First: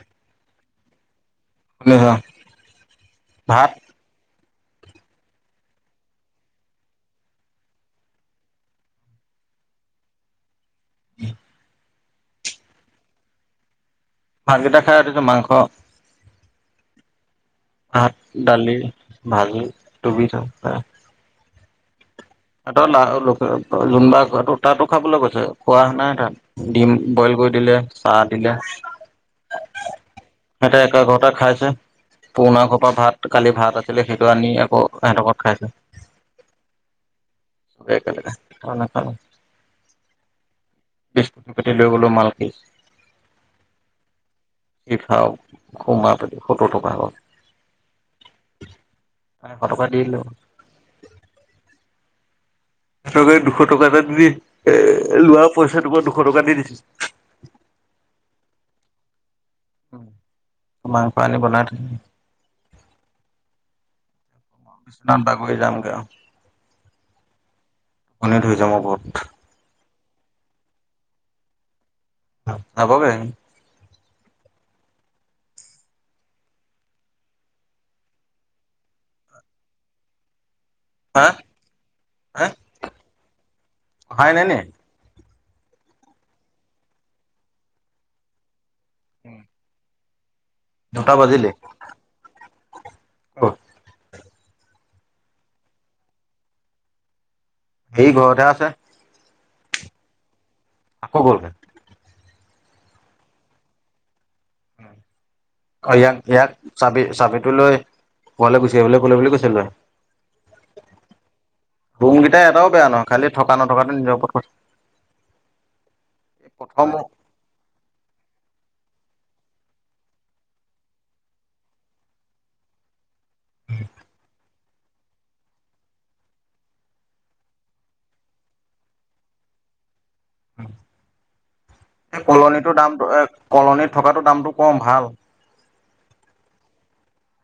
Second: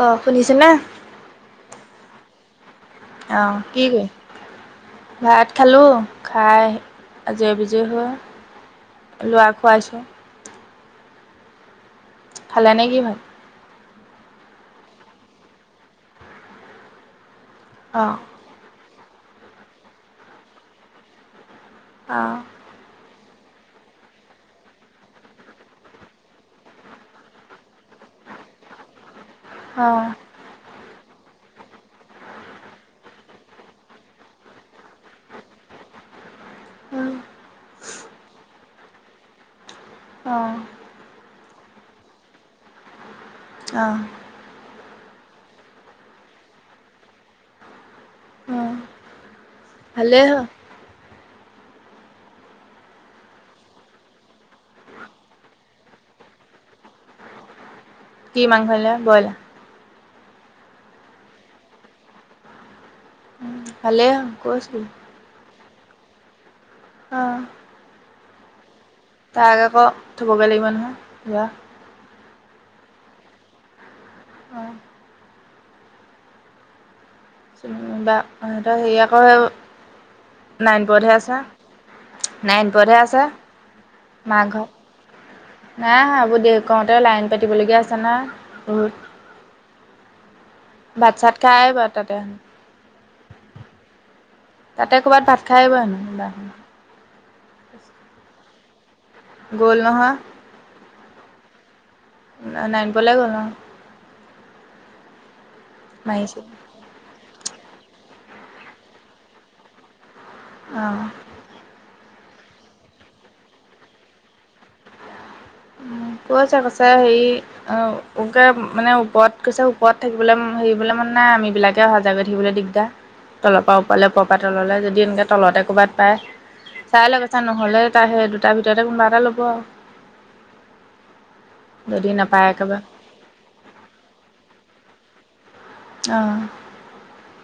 অ শুনিছ নে? অহ অহ কি কৰি ভাত খালোঁ খাই আজৰি পাজৰি হৈ লৰা খুৱাইছো। [inaudible] খালে নেকি ভাত? ভাতকেইটা খাই আৰু মাংস অঁ ভাত দালি। ভাল তুমি [unintelligible] অঁ এটা লা ল যোনবাৰ তাতো খাবলৈ গৈছে খোৱা নাই তাত দিম বইল কৰি দিলে। চাহ দিলে অঁ সিহঁতে একে ঘৰতে খাইছে। পুৰণা খোপা ভাত কালি ভাত আছিলে। সেইটো আনি আকৌ সিহঁতৰ ঘৰত খাইছে। উম একেলগে খানা খালো। অ' প পাতি লৈ গ'লো মালকি। আহ সি খাও সমাই প সত্তৰ টকা হল। অঁ মানে এশ টকা দি দিলো। ভালেই হ'ল। সিহকে দুশ টকা এটা দি এ লোৱা পইচাটোক দুশ টকা দি দিছিল। কি মাংস বইলাৰ। মাংস আনি বনাই থৈ ভালে হ'ল। অ কৈছিলো। বিশ্বনাত বাগৰী যামগৈ আহ শনি ধৰিছে বহুত মোক। যোৱা আগৰপে [inaudible] অঁ বা সিহঁতৰ হেৰি আকৌ নাইনপোৰতহে হা আছে হা নাইনপোৰতহে আছে অহাই নাই মাক নি ঘৰত। নাই অহা আবৌ দে কওঁতে লাইন পাতিব লগগীয়া আছে নহয় বহুত। উম ভাত চাত খাই বাৰতাতে। অ তাতে কৰ'ৰবাত ভাত খাই আহিব হেনো। এই ঘৰতহে আছে। গ'ল নহয়। আকৌ গল নাইন পোৱলৈ গ'ল। অ ইয়াক মাৰিছিল ইয়াক চাবি চাবিটো লৈ পোৱালৈ গুচি আহিবলৈ কলে বুলি কৈছিলো হয়। আহ ৰুমকেইটা এটাও বেয়া নহয়। খালি থকা নথকাটো নিজৰ ওপৰত কথা। উ কৈছে প্ৰথম কৈছে হেৰি অ' মানে ওপৰত কৈছে ওপৰত থাকিবলৈ হেৰিবলৈ মান নাই। আম বিলাকে অহা যগত থাকিবলৈ দিগদাৰ। তলৰ পৰা ওপৰলে পৰ পৰা তললৈ যদি এনেকে তলতে ক'ৰবাত পায়। চাই [unintelligible] চা নহলে সেই দুটাৰ ভিতৰতে কোনোবা এটা ল'ব আৰু। যদি এই নাপায় কলনীটোৰ একেবাৰে দামটো এ কলনিত থকাটো দামটো কম ভাল। অ'।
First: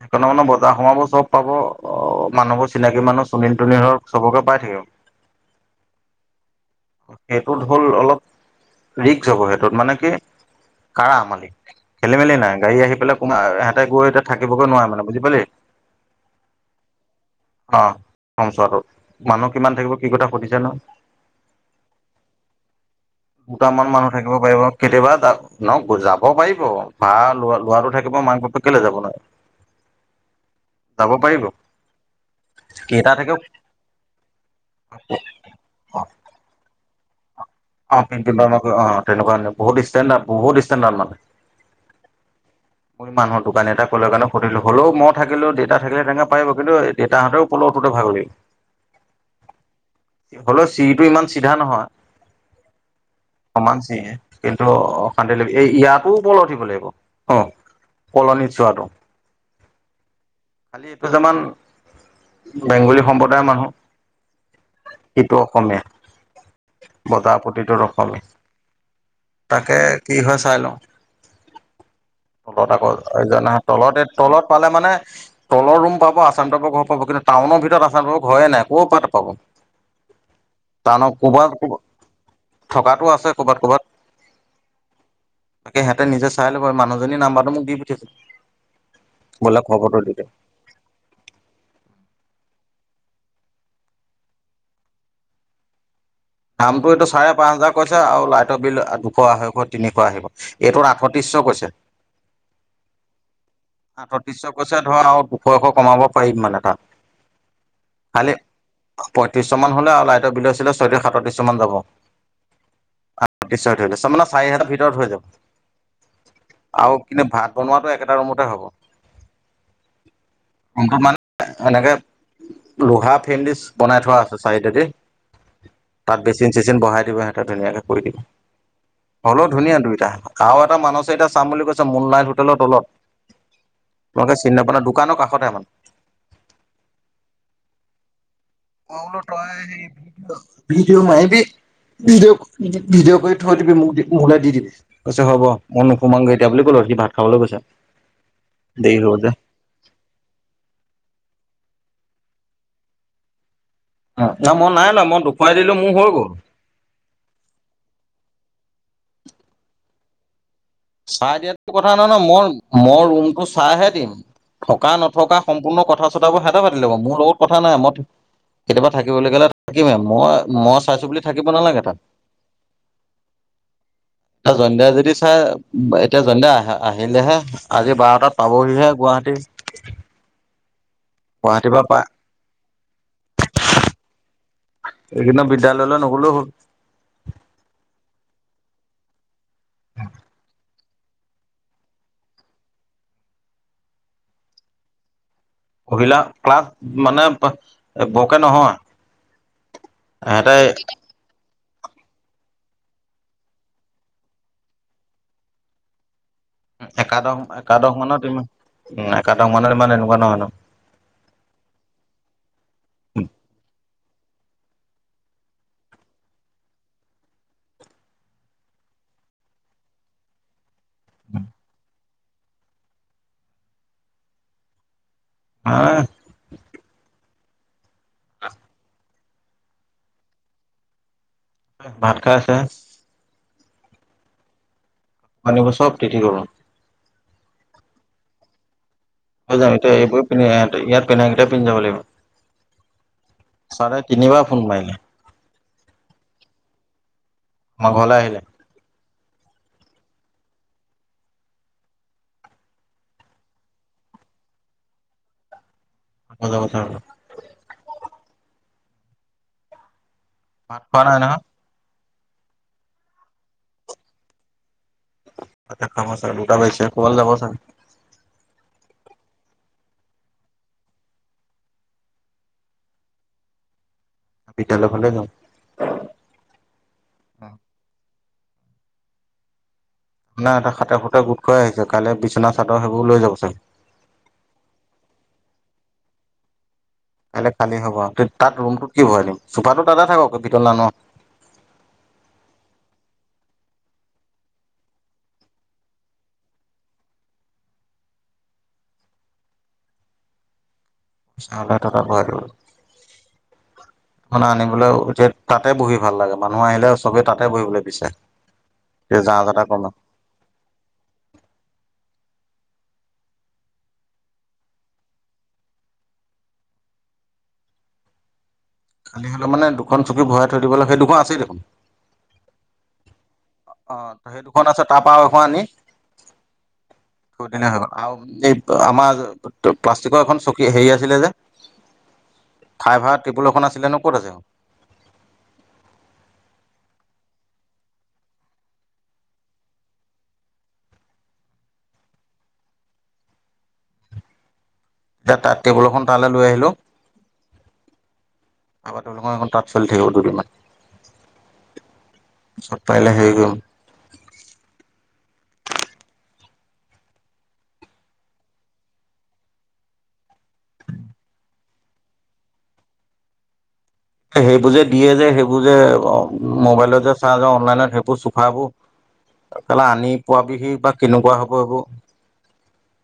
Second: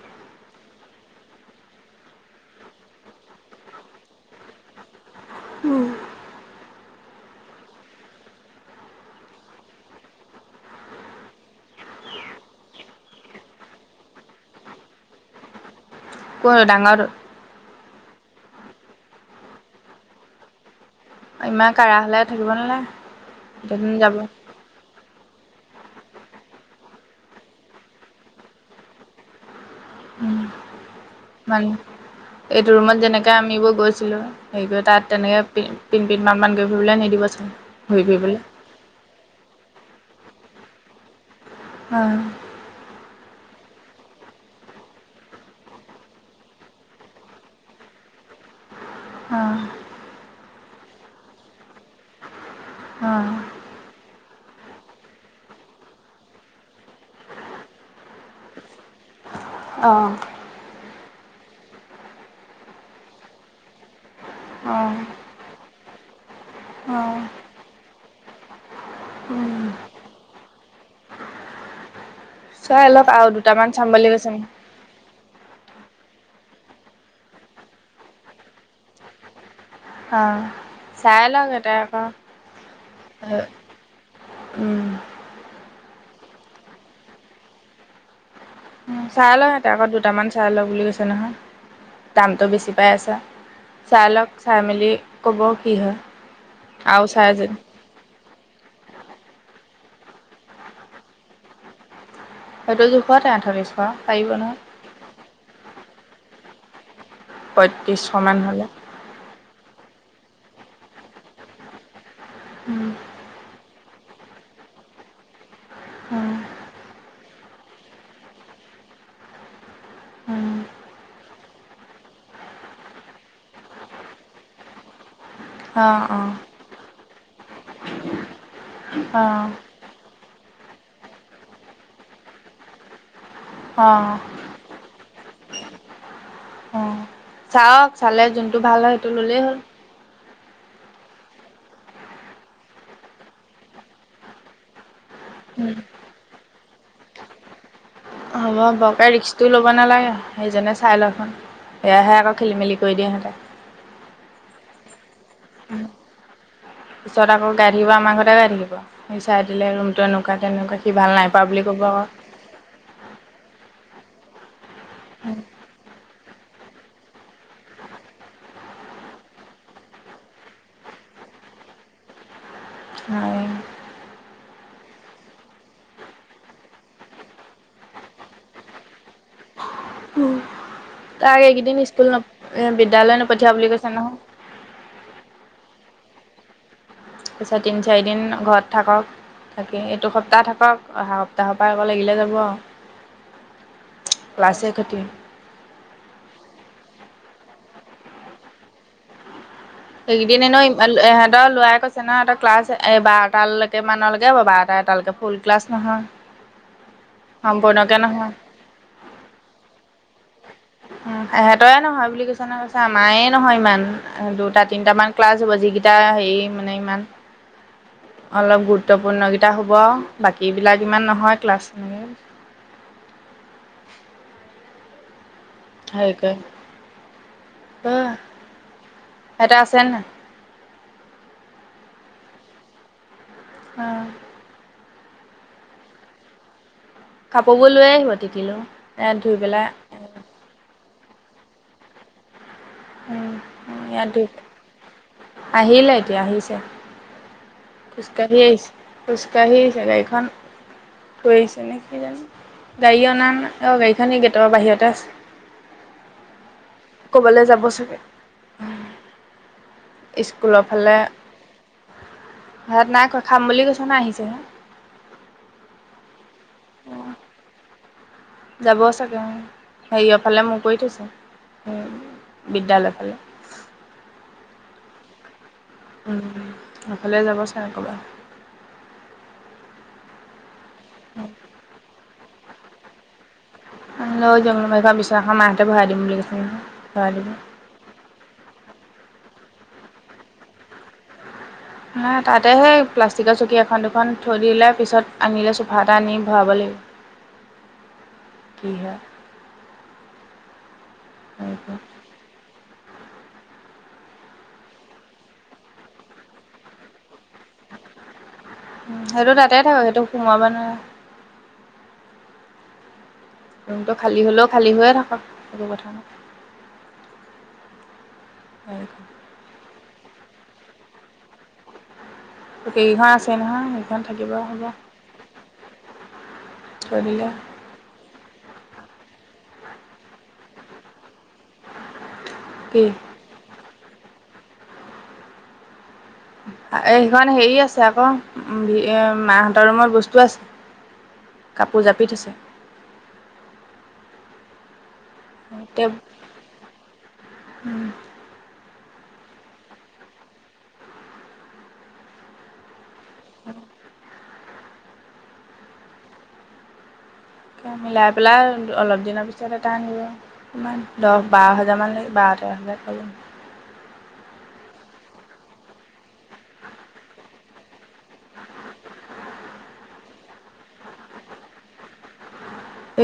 সেইকাৰণে মানে বজাৰ সোমাব চব পাব অ', মানুহবোৰ চিনাকি মানুহ [unintelligible] ছবকে পাই থাকিব। উম। সেইটোত হ'ল অলপ ৰিস্ক হ'ব সেইটোত মানে কি কাৰ আমলি খেলি মেলি নাই গাড়ী আহি পেলাই সোয় এহঁতে গৈ এতিয়া থাকিবগৈ নোৱাৰে মানে বুজি পালি। কৰ ডাঙৰ অ', [unintelligible] মানুহ কিমান থাকিব কি কথা সুধিছা ন? ইমান কাঢ়া হ'লে থাকিব নালাগে দুটামান গোটেইখিনি মানুহ যাব থাকিব পাৰিব কেতিয়াবা ন যাব পাৰিব [unintelligible] লৰাটো থাকিব মাক বাপেক কেল যাব ন। যাব পাৰিব। মানুহ এইটো ৰুমত কেইটা যেনেকে থাকে আমিবোৰ গৈছিলো সেই টোয়ে তাত তেনেকে [unintelligible] মান গৈ [unintelligible] নিদিবচোন। অ', [unintelligible] তেনেকুৱা বহুত ষ্টেণ্ডাৰ্ড বহুত ষ্টেণ্ডাৰ্ড মানে। অ'। মোৰ মানুহৰ দোকান এটা কলৰ কাৰণে সুধিলো হলেও মই থাকিলো দউেত থাকিলে তেনে পাৰ কিন্তু দেউটাহঁতেও [unintelligible] অ'। হলেও চিৰিটো ইমান চিধা নহয় অ সমান চিৰি। কিন্তু অশান্তি ল এই ইয়াতো ওপৰলৈ উঠিব লাগিব অ'। কলনিত যোৱাটো খালি কেইজনমান বেংগলী সম্প্ৰদায়ৰ মানুহ। অঁ অ সিটো অসমীয়া অ বজাৰ প্ৰতিটো [unintelligible] উম তাকে কি হয় চাই লওঁ - তলত চাই আকৌ লওক আৰু জনাত দুটামান চাম তলত এই বুলি কৈছে তলত মোক পালে মানে তলত ৰুম পাব আচাম টাইপৰ ঘৰ পাব কিন্তু টাউনৰ ভিতৰত আচাম টাইপৰ ঘৰৰে নাই ক'ৰ পৰা পাব। অ টাউনত চাই লওক কবাত এটা কবাত আকৌ থকাটো আছে কবাত কবাত। উম। তাকে সিহঁতে নিজে চাই লব মানুহজনীয়ে নাম্বাৰটো মোক দি পঠািইছে। উম, চাই লওঁক সিহতে আকৌ দুটামান চাই লওঁ বুলি কৈছে নহয়। দামটো বেছি পাই আছে চাই লওক চাই মেলি ক'ব কি হয়। দামটো আৰু এইটো চাই চাৰে পাঁচ যদি হাজাৰ কৈছে আৰু লাইটৰ বিল দুশ, আঢ়ৈশ, তিনিশ আহিব এইটোত আঠত্ৰিশশ কৈছে। সেইটো জোখততে আঠত্ৰিশ কৈছো ধৰা আৰু দুশ আৰইশ কমাব পাৰিম মানে তাত। পঁয়ত্ৰিশশ মান হ'লে ছই মান হ'লে আৰু লাইটৰ বিলে চিলে [unintelligible] সাততিশ মান যাব। হ'লে নিশ্চ থৈ লৈছে [unintelligible] ভিতৰত হৈ যাব। আৰু কিন্তু ভাত বনোৱাটো একেটা ৰুমতে হ'ব। অ', [unintelligible] এনেকে লোহা ফেণ্ডিচ বনাই থোৱা আছে চাইদেদি। তাত অ', বেচিন চেচিন বহাই দিব সিহঁতে ধুনীয়াকে কৰি দিব। হলেও অ', ধুনীয়া দুইটা আৰু এটা মানুহ এতিটা চাম বুলি কৈছে মুনলাইট হোটেলৰ তলত। অ', তোমালোকে চিন নাপা নহয় দোকানৰ কাষতে মানে। উম, চাওক চালে যোনটো ভাল হয় মই সেইটো বোলো ললেই হ'ল। তই সেই ভিডিঅ মাৰিবি ভিডিঅ' ভিডিঅ' কৰি থৈ দিবি মোক মোলৌ দি দিবি কছে হ'ব মই নোসোমামংগৈ এতিয়া বুলি ক'লো। তই কি ভাত খাবলৈ গৈছ? হ'ব বৰকে রিক্স টোও ল'ব নালাগে সেইজনে চাই লওঁ। সেয়াহে আকৌ খেলি মেলি কৰি দিয়ে সিহঁতে। ন মই নাই ন মই খুৱাই দিলো মোৰ হৈ গ'ল। পিছত আকৌ গাঢ়িব আমাৰ ঘৰ গাঢ় দিব সি চাই দিলে ৰুমটো এনেকুৱা তেনেকুৱা সি ভাল নাই চাই পোৱা বুলি দিয়াতো ক'ব কথা আকৌ। নহয় ন মোৰ মোৰ ৰুমটো চাইহে। থকা নথকা সম্পূৰ্ণ কথা চতাবোৰ হতে পাতি ল'ব মোৰ লগত কথা নাই মই কেতিয়াবা থাকিবলৈ গ'লে থাকিমে মই মই চাইছো বুলি থাকিব নালাগে তাত। [unintelligible] এ জণ্ডিয়া যদি চাই এতিয়া জডিয়া আহ আহিলেহে আজি বাৰটাত পাবহিহে গোৱা [unintelligible] উম। তাক এইকেইদিন পৰা পাই স্কুল ন বিদ্যালয় নপঠিয়া বুলি কৈছো নহয়। সদিন বিদ্যালয়লৈ নগ'লেও হ'ল। পিছত তিনি চাৰিদিন ঘৰত থাকক থাকি এইটো সপ্তাহ থাকক অহা সপ্তাহ তাহৰ পৰা আকৌ লগিলে যাব আৰু ক্লাছে খতি পিলা ক্লাছ মানে বৰকে নহয়? সেইকদিন সিহঁতে ন ইমান ইহঁতৰ লৰা ক ছে নহয় এটা ক্লাছ এই বাৰটালৈকে মানলৈকে হ'ব বাৰটা এটালৈকে ফুল ক্লাছ নহয়। উ একাদশ একাদশ সম্পূৰ্ণকে মানত নহয় ইমান উ একাদশ মানত ইমান এনেকুৱা নহয়। ইহঁতৰে নহয় বুলি কৈছে নহয় কৈছে আমাৰে নহয় ইমান দুটা তিনিটামান ক্লাছ হ'ব যিকেইটা হেৰি মানে ইমান অলপ গুৰুত্বপূৰ্ণ কেইটা হব বাকী বিলাক ইমান নহয় ক্লাছনেকে। হা উম। আহ। এেইটা আছে ন? ভাত খাই আছে। আহ। মানক চব তিঠি কৰো। কাপোৰ বোৰ লৈ আহিব টিকিলো। য এ এইবোৰন্ধ ইয়াত ক কেইটা পিন্ধ য লাগিব। উম ছাৰে ইয়ত, তিনিবাৰ ফোন মাৰিলে আহিলে এতিয়া আহিছে। আমাৰ ঘৰলৈ খোজকাাঢ়ি আহিলে আহিছে খোজকাঢ়ি জেগাখন থ আহিছে নে কি জানো গাড়ী অনা নাই অ গাড়ীখনই গেটৰ বাহিৰতে আছে। যাব চাগে। ক'বলৈ যাব চাগে। স্কুলৰ ভাত ফালে, খোৱা নাই নহয় ঘাত নাই খাম বুলি কৈছে ন আহিছেহে। খাম ছাৰ দুটা বেছে খবাল যাব ছাৰ যাব চাগে হেৰিয়ৰফালে মোৰ কৰি থৈছে। বিদ্্যালয় ফালে বিদ্যালয়ৰ ফালে যাওঁ। সফালে যাবচোন আক'বাৰ [unintelligible] হাতে সোতে গোট খুৱাই আহিছে কাইলৈ বিছনা চাদৰ সেইবোৰ লৈ যাব চাগে। তাতে ভৰাই দিম বুলি কৈছে [unintelligible] কাইলৈ খালি হ'ব তাত ৰুমটোত কি ভৰাই দিম চোফাটো তাতে থাকক ভিতৰলৈ নানো আৰু [unintelligible] তাতে সেই প্লাষ্টিকৰ চকী এখন দুখন থৈ দিলে পিছত আনিলে চোফা এটা আনি ভৰাব লাগিব [inaudible] [unintelligible] [unintelligible] হয় আনিবলৈও এতিয়া তাতে বহি ভাল লাগে মানুহ আহিলে চবেই তাতে বহিবলৈ বিচাৰে এই সেইটো যা তাতে যাতা থাকক কমে সেইটো সোমোৱাব [unintelligible] [inaudible] ৰুমটো খালী হ'লেও খালী হৈয়ে থাকক একো কথা নাই [inaudible] খালী হ'লে মানে দুখন চকী ভৰাই থৈ দিব লাগে সেই দুখন আছেই দেখোন কেইঘৰ আছে নহয় সেইখন অ', থাকিব সেই হ'ব দুখন আছে তাৰ পৰা আৰু এখন আনি থৈ দিলে হৈ গ'ল আৰু এই আমাৰ প্লাষ্টিকৰ এখন চকী চকী হেৰি আছিলে যে কি ফাইবাৰ টেবুল এখন আছিলে ক'ত আছে? এই সেইখন হেৰি আছে আকৌ মাহঁতৰ ৰুমত বস্তু আছে কাপোৰ জাপি থৈছে। এতিয়া তাত টেবুল এখন তালৈ লৈ আহিলোঁ [unintelligible] খন তাঁত চলি থাকিব দুদিনমান পাৰিলে হেৰি কৰিম মিলাই পেলাই অলপ দিনৰ পিছত এটা আনিব ইমান দহ বাৰ হাজাৰ মান বাৰ [unintelligible] সেইবোৰ যে দিয়ে যে সেইবোৰ যে মোবাইলত যে চাৰ্জ আৰু অনলাইনত সেইবোৰ চোফাবোৰ [unintelligible] আনি পোৱাবিহি বা কেনেকুৱা হ'ব এইবোৰ?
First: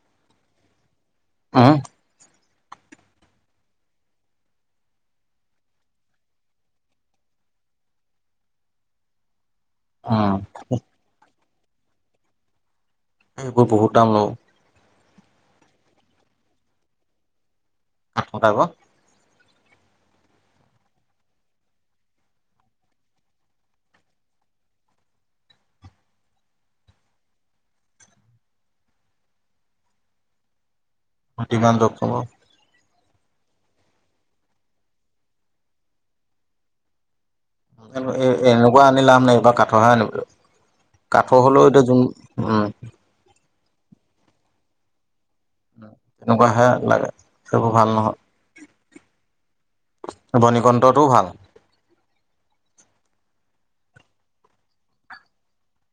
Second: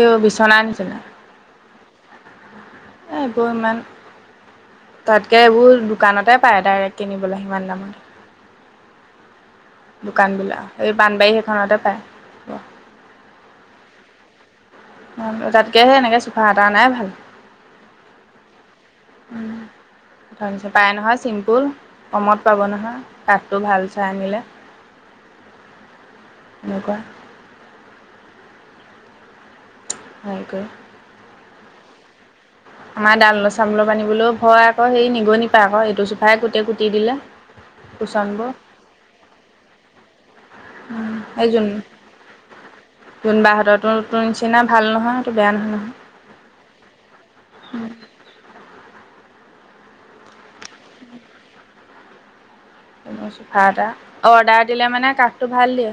এও বিচনাৰ নিচিনা [inaudible] এইবোৰ ইমান তাতকে এইবোৰ দোকানতে পায় ডাইৰেক্ট কিনিবলৈ সিমান দামত উম, দোকান বিলাক এই বানবাৰী সেইখনতে পায়। এইবোৰ বহুত দাম লওঁ তাতকে সেই এনেকে চোফা এটা আনাই ভাল। [inaudible] [inaudible] [unintelligible] পাই নহয় চিম্পুল কমত পাব নহয় কাঠটো ভাল চাই আনিলে এনেকুৱা ভালকৈ। [unintelligible] লগ হ'ব। আমাৰ জানিব চানলব আনিবলৈও ভয় আকৌ সেই নিগনি পা আকৌ এইটো চোফাই গোটেই কুটি দিলে। কিন্তু এই কুচনবোৰ এনেকুৱা আনি লাভ নাই এইবাৰ কাঠৰহে আনিব লাগিব। কাঠৰ হ'লেও এতিয়া যোন বা হঁতৰতো নিচিনা ভাল নহয় সেইটো বেয়া নহয় তেনেকুৱা হে লাগে সেইবোৰ ভাল নহয় বনিকন্তটোও ভাল। চোফা এটা অৰ্ডাৰ দিলে মানে কাঠটো ভাল দিয়ে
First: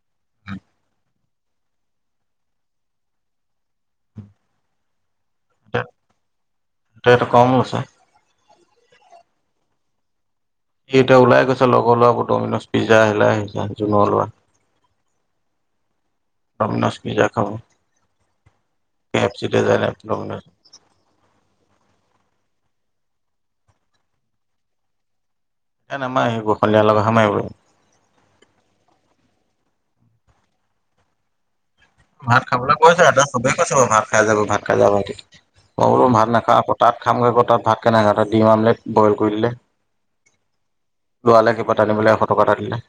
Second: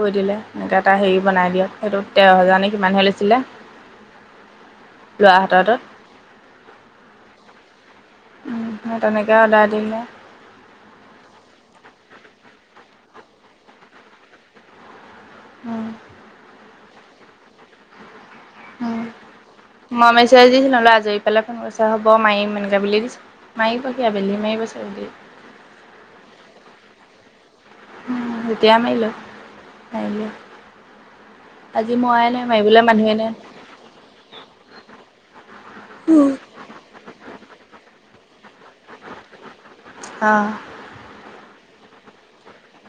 কৈ দিলে এনেকে এটা হেৰি বনাই দিয়ক সেইটো তেৰ হাজাৰে কিমানহে লৈছিলে। লৰাহতৰটোট এতিয়াটো কম লৈছে তেনেকৈ অৰ্ডাৰ দিলে সি এতিয়া ওলাই গৈছে লগৰ লোৱা আ ডমিনজ পিজ্জা [unintelligible] উম ডমিনজ পিজ্জা খাব। উম, কে এফ চিতে যায় মই ডমিনজ মেছেজ‌ দিছিলো আজৰি পালে ফোন কৰিছা হ'ব মাৰিম। এনেকা বুলি দিছে, মাৰিব দিয়া বেলি মাৰিব [unintelligible] এহ নামাৰে বশলীয়া লগাহে মাৰিব উম, যেতিয়া মাৰিলে হাৰিলে ভাত খাবলৈ কৈছে এতে চবে কৈছে বাৰু ভাত খাই যাব ভাত খাই যাব। মই বোলো ভাত নাখাওঁ আকৌ তাত খামগৈ, তাত ভাত হিতৰ কাৰণে দিম আমলেট বইল কৰি দিলে অ', লৱালে কিবা টানিবলে এশ টকা এটা দিলে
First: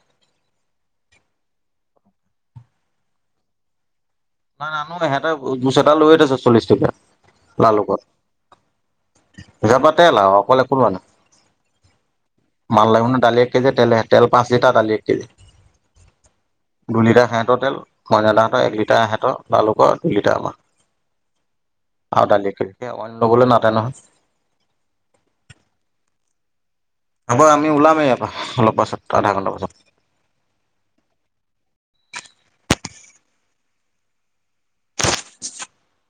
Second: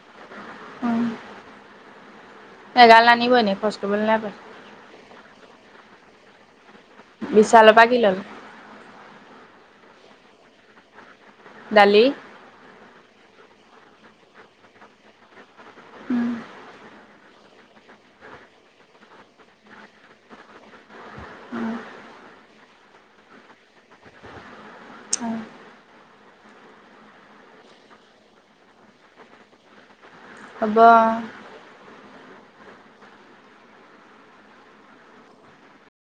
উম এ গাল আনিবই ন খৰচ কৰিবলৈ নাই পইচা নাই নানো এহেটে জুচ এটা লৈয়ে থৈছে চল্লিশ টকীয়া বিশালৰ পৰা কি লালুকত ল'লে জে পাতে লাও অকল একো লোৱা নাই দালি মাল লাগিব ন দালি এক কেজি তে তেল পাঁচ লিটাৰ দালি এক কেজি উম দুই লিটাৰ হেহঁতৰ তেল মইদা হঁতৰ এক লিটাৰ এহেতৰ লালুকৰ দুই লিটাৰ আমা আৰু দালি এক কেজি অন্য লবলৈ নাতে নহয় অ আবাৰ আমি ওলামেই ইয়াৰ পৰা অলপ পাছত আধা ঘন্টা পাছত হব [unintelligible]